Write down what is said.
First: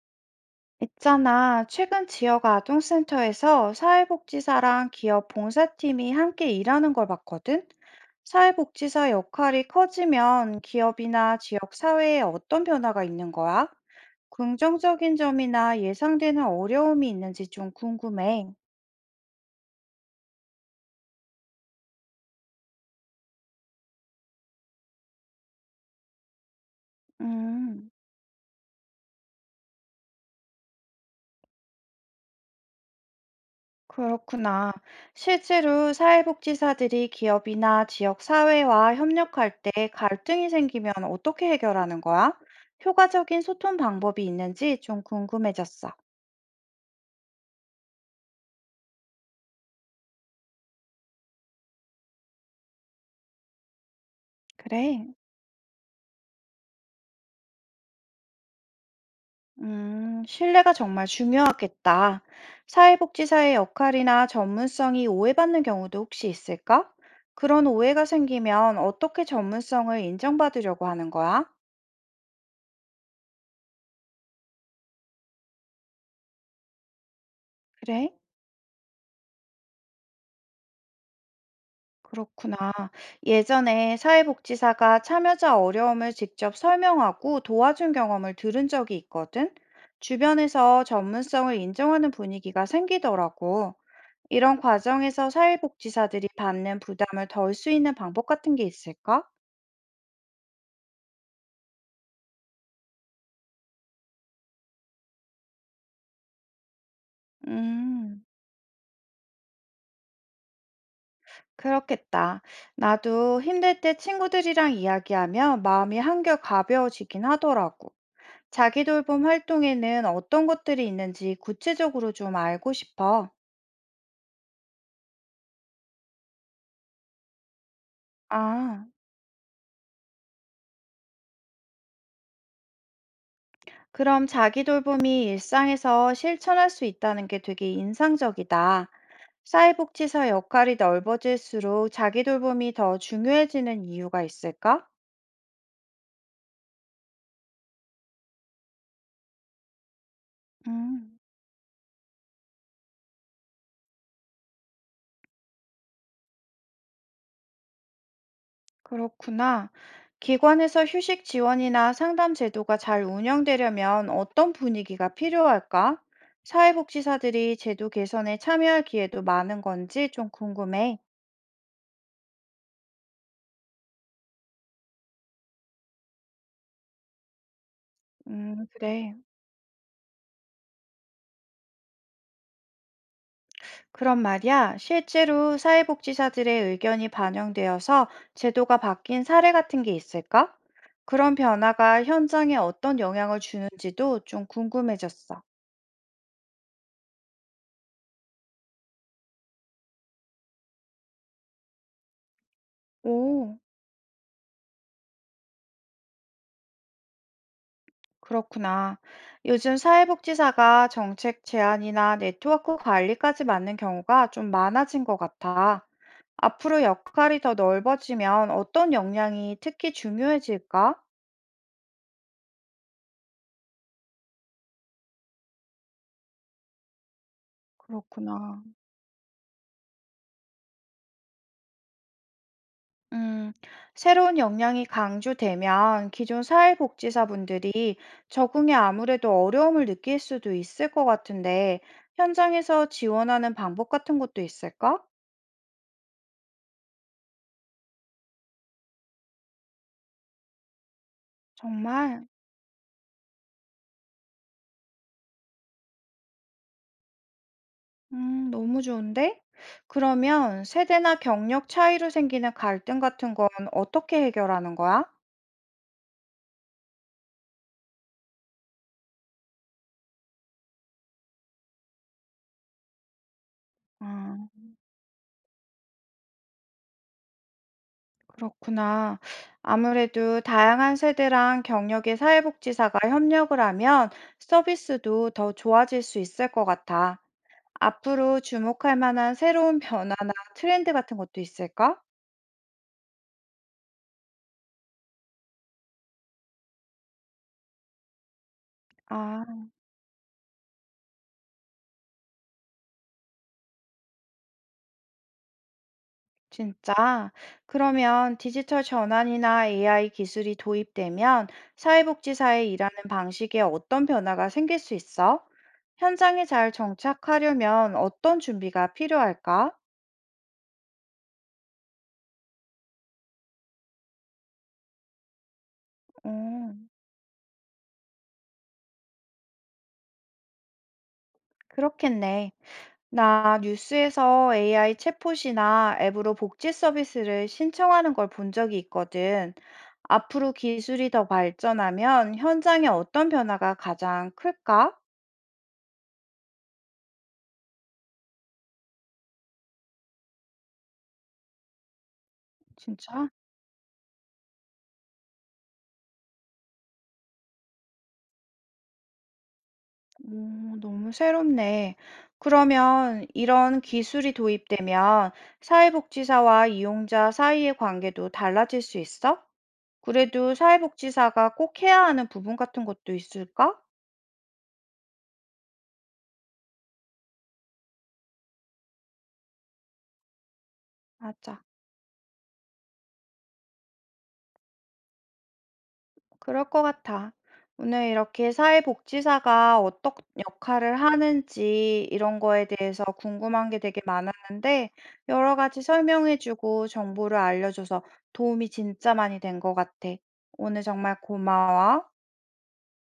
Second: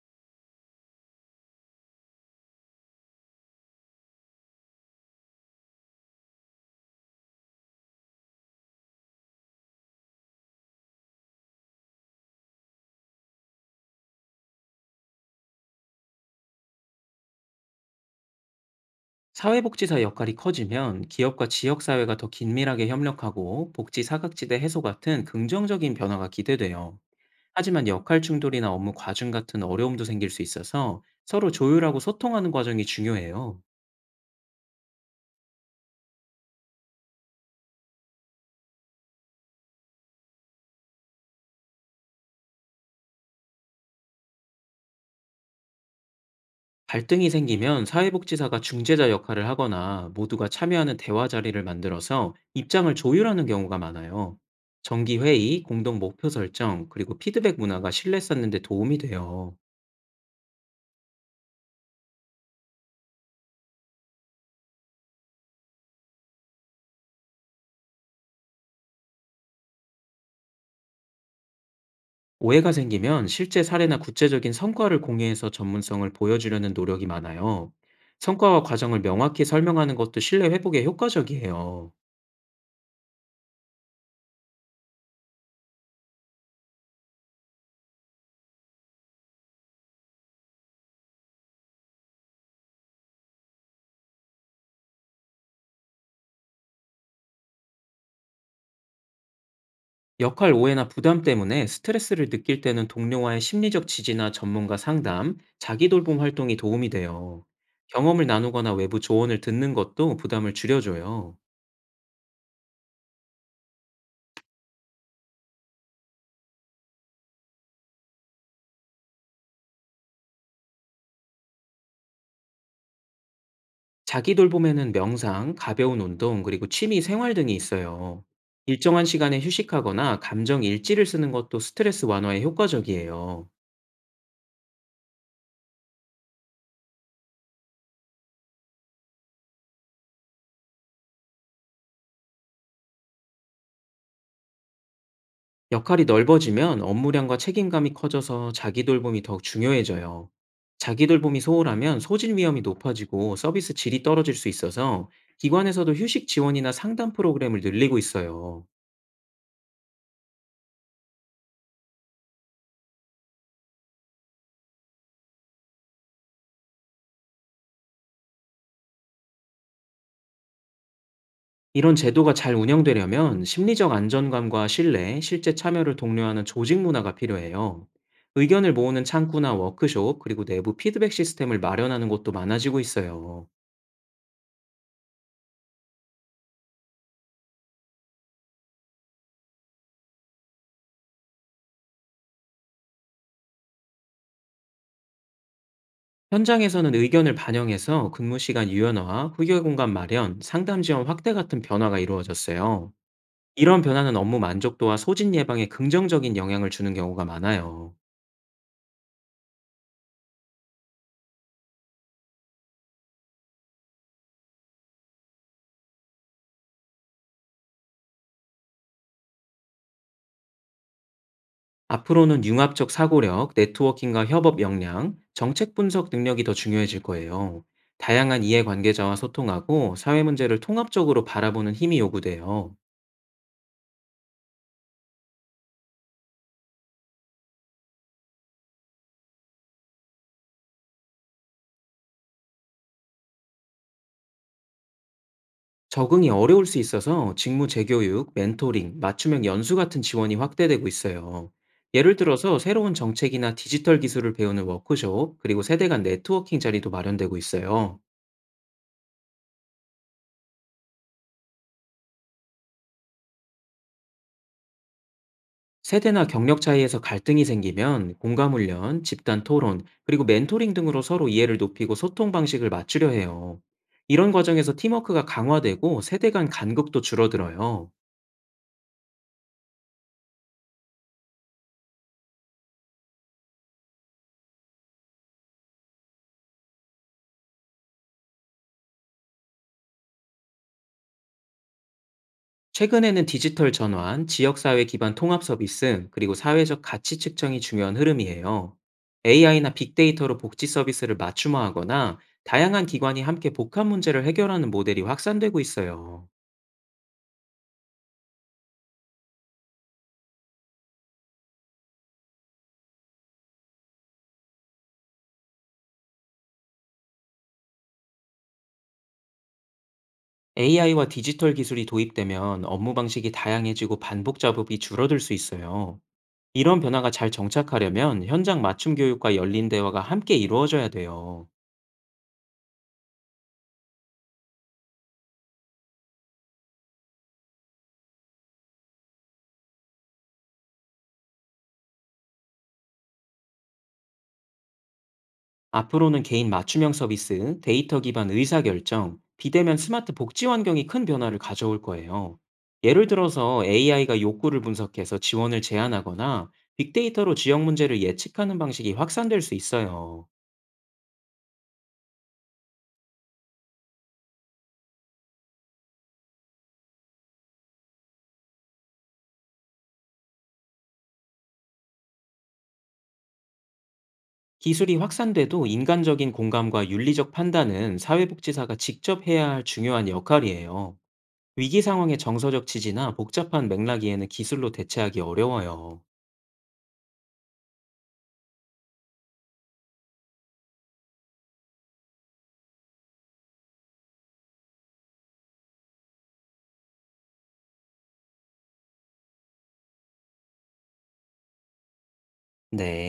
있잖아, 최근 지역 아동센터에서 사회복지사랑 기업 봉사팀이 함께 일하는 걸 봤거든? 사회복지사 역할이 커지면 기업이나 지역 사회에 어떤 변화가 있는 거야? 긍정적인 점이나 예상되는 어려움이 있는지 좀 궁금해. 사회복지사 역할이 커지면 기업과 지역사회가 더 긴밀하게 협력하고 복지 사각지대 해소 같은 긍정적인 변화가 기대돼요. 하지만 음. 역할 충돌이나 업무 과중 같은 어려움도 생길 수 있어서 서로 조율하고 소통하는 과정이 중요해요. 그렇구나. 실제로 사회복지사들이 기업이나 지역 사회와 협력할 때 갈등이 생기면 어떻게 해결하는 거야? 효과적인 소통 방법이 있는지 좀 궁금해졌어. 갈등이 생기면 사회복지사가 중재자 역할을 하거나 모두가 참여하는 대화 자리를 만들어서 입장을 조율하는 경우가 많아요. 그래. 정기회의, 공동 목표 설정, 그리고 피드백 문화가 신뢰 쌓는 데 도움이 돼요. 신뢰가 정말 중요하겠다. 사회복지사의 역할이나 전문성이 오해받는 경우도 혹시 있을까? 그런 오해가 생기면 어떻게 전문성을 인정받으려고 하는 거야? 오해가 생기면 실제 사례나 구체적인 성과를 공유해서 전문성을 보여주려는 노력이 많아요. 그래? 성과와 과정을 명확히 설명하는 것도 신뢰 회복에 효과적이에요. 그렇구나. 예전에 사회복지사가 참여자 어려움을 직접 설명하고 도와준 경험을 들은 적이 있거든. 주변에서 전문성을 인정하는 분위기가 생기더라고. 이런 과정에서 사회복지사들이 받는 부담을 덜 수 있는 방법 같은 게 있을까? 역할 오해나 부담 때문에 스트레스를 느낄 때는 동료와의 심리적 지지나 전문가 상담, 자기돌봄 활동이 도움이 돼요. 음, 경험을 나누거나 외부 조언을 듣는 것도 부담을 줄여줘요. 그렇겠다. 나도 힘들 때 친구들이랑 이야기하면 마음이 한결 가벼워지긴 하더라고. 자기 돌봄 활동에는 어떤 것들이 있는지 구체적으로 좀 알고 싶어. 자기 돌봄에는 명상, 가벼운 운동, 그리고 취미 생활 등이 있어요. 아, 일정한 시간에 휴식하거나 감정 일지를 쓰는 것도 스트레스 완화에 효과적이에요. 그럼 자기 돌봄이 일상에서 실천할 수 있다는 게 되게 인상적이다. 사회복지사 역할이 넓어질수록 자기 돌봄이 더 중요해지는 이유가 있을까? 역할이 넓어지면 업무량과 책임감이 커져서 자기 돌봄이 더 중요해져요. 자기 음, 돌봄이 소홀하면 소진 위험이 높아지고 서비스 질이 떨어질 수 있어서 기관에서도 휴식 지원이나 상담 프로그램을 늘리고 있어요. 그렇구나. 기관에서 휴식 지원이나 상담 제도가 잘 운영되려면 어떤 분위기가 필요할까? 사회복지사들이 제도 개선에 참여할 기회도 많은 건지 좀 궁금해. 이런 제도가 잘 운영되려면 심리적 안정감과 신뢰, 실제 참여를 독려하는 조직 문화가 필요해요. 의견을 모으는 그래. 창구나 워크숍, 그리고 내부 피드백 시스템을 마련하는 곳도 많아지고 있어요. 그런 말이야, 실제로 사회복지사들의 의견이 반영되어서 제도가 바뀐 사례 같은 게 있을까? 그런 변화가 현장에 어떤 영향을 주는지도 좀 궁금해졌어. 현장에서는 의견을 반영해서 근무 시간 유연화, 후기 공간 마련, 상담 지원 확대 같은 변화가 이루어졌어요. 오, 이런 변화는 업무 만족도와 소진 예방에 긍정적인 영향을 주는 경우가 많아요. 그렇구나. 요즘 사회복지사가 정책 제안이나 네트워크 관리까지 맡는 경우가 좀 많아진 것 같아. 앞으로 역할이 더 넓어지면 어떤 역량이 특히 중요해질까? 앞으로는 융합적 사고력, 네트워킹과 협업 역량, 정책 분석 능력이 더 중요해질 거예요. 다양한 그렇구나. 이해관계자와 소통하고 사회 문제를 통합적으로 바라보는 힘이 요구돼요. 음, 새로운 역량이 강조되면 기존 사회복지사분들이 적응에 아무래도 어려움을 느낄 수도 있을 것 같은데, 현장에서 지원하는 방법 같은 것도 있을까? 적응이 어려울 수 있어서 직무 재교육, 멘토링, 맞춤형 연수 같은 지원이 확대되고 있어요. 예를 정말, 들어서 새로운 정책이나 디지털 기술을 배우는 워크숍, 그리고 세대 간 네트워킹 자리도 마련되고 있어요. 너무 좋은데? 그러면 세대나 경력 차이로 생기는 갈등 같은 건 어떻게 해결하는 거야? 세대나 경력 차이에서 갈등이 생기면 공감 훈련, 집단 토론, 그리고 멘토링 등으로 서로 이해를 높이고 소통 방식을 맞추려 해요. 이런 아, 과정에서 팀워크가 강화되고 세대 간 간극도 줄어들어요. 그렇구나. 아무래도 다양한 세대랑 경력의 사회복지사가 협력을 하면 서비스도 더 좋아질 수 있을 것 같아. 앞으로 주목할 만한 새로운 변화나 트렌드 같은 것도 있을까? 최근에는 디지털 전환, 지역사회 기반 통합 서비스, 그리고 사회적 가치 측정이 중요한 흐름이에요. 아, AI나 빅데이터로 복지 서비스를 맞춤화하거나 다양한 기관이 함께 복합 문제를 해결하는 모델이 확산되고 있어요. 진짜? 그러면 디지털 전환이나 AI 기술이 도입되면 사회복지사에 일하는 방식에 어떤 변화가 생길 수 있어? 현장에 잘 정착하려면 어떤 준비가 필요할까? AI와 디지털 기술이 도입되면 업무 방식이 다양해지고 반복 작업이 줄어들 수 있어요. 이런 음, 변화가 잘 정착하려면 현장 맞춤 교육과 열린 대화가 함께 이루어져야 돼요. 그렇겠네. 나 뉴스에서 AI 챗봇이나 앱으로 복지 서비스를 신청하는 걸 본 적이 있거든. 앞으로 기술이 더 발전하면 현장에 어떤 변화가 가장 클까? 앞으로는 개인 맞춤형 서비스, 데이터 기반 의사결정, 비대면 스마트 복지 환경이 큰 변화를 가져올 거예요. 예를 진짜? 들어서 AI가 욕구를 분석해서 지원을 제안하거나 빅데이터로 지역 문제를 예측하는 방식이 확산될 수 있어요. 오, 너무 새롭네. 그러면 이런 기술이 도입되면 사회복지사와 이용자 사이의 관계도 달라질 수 있어? 그래도 사회복지사가 꼭 해야 하는 부분 같은 것도 있을까? 기술이 확산돼도 인간적인 공감과 윤리적 판단은 사회복지사가 직접 해야 할 중요한 역할이에요. 맞아. 위기 상황의 정서적 지지나 복잡한 맥락이에는 기술로 대체하기 어려워요. 그럴 것 같아. 오늘 이렇게 사회복지사가 어떤 역할을 하는지 이런 거에 대해서 궁금한 게 되게 많았는데, 여러 가지 설명해주고 정보를 알려줘서 도움이 진짜 많이 된 것 같아. 오늘 정말 고마워. 네.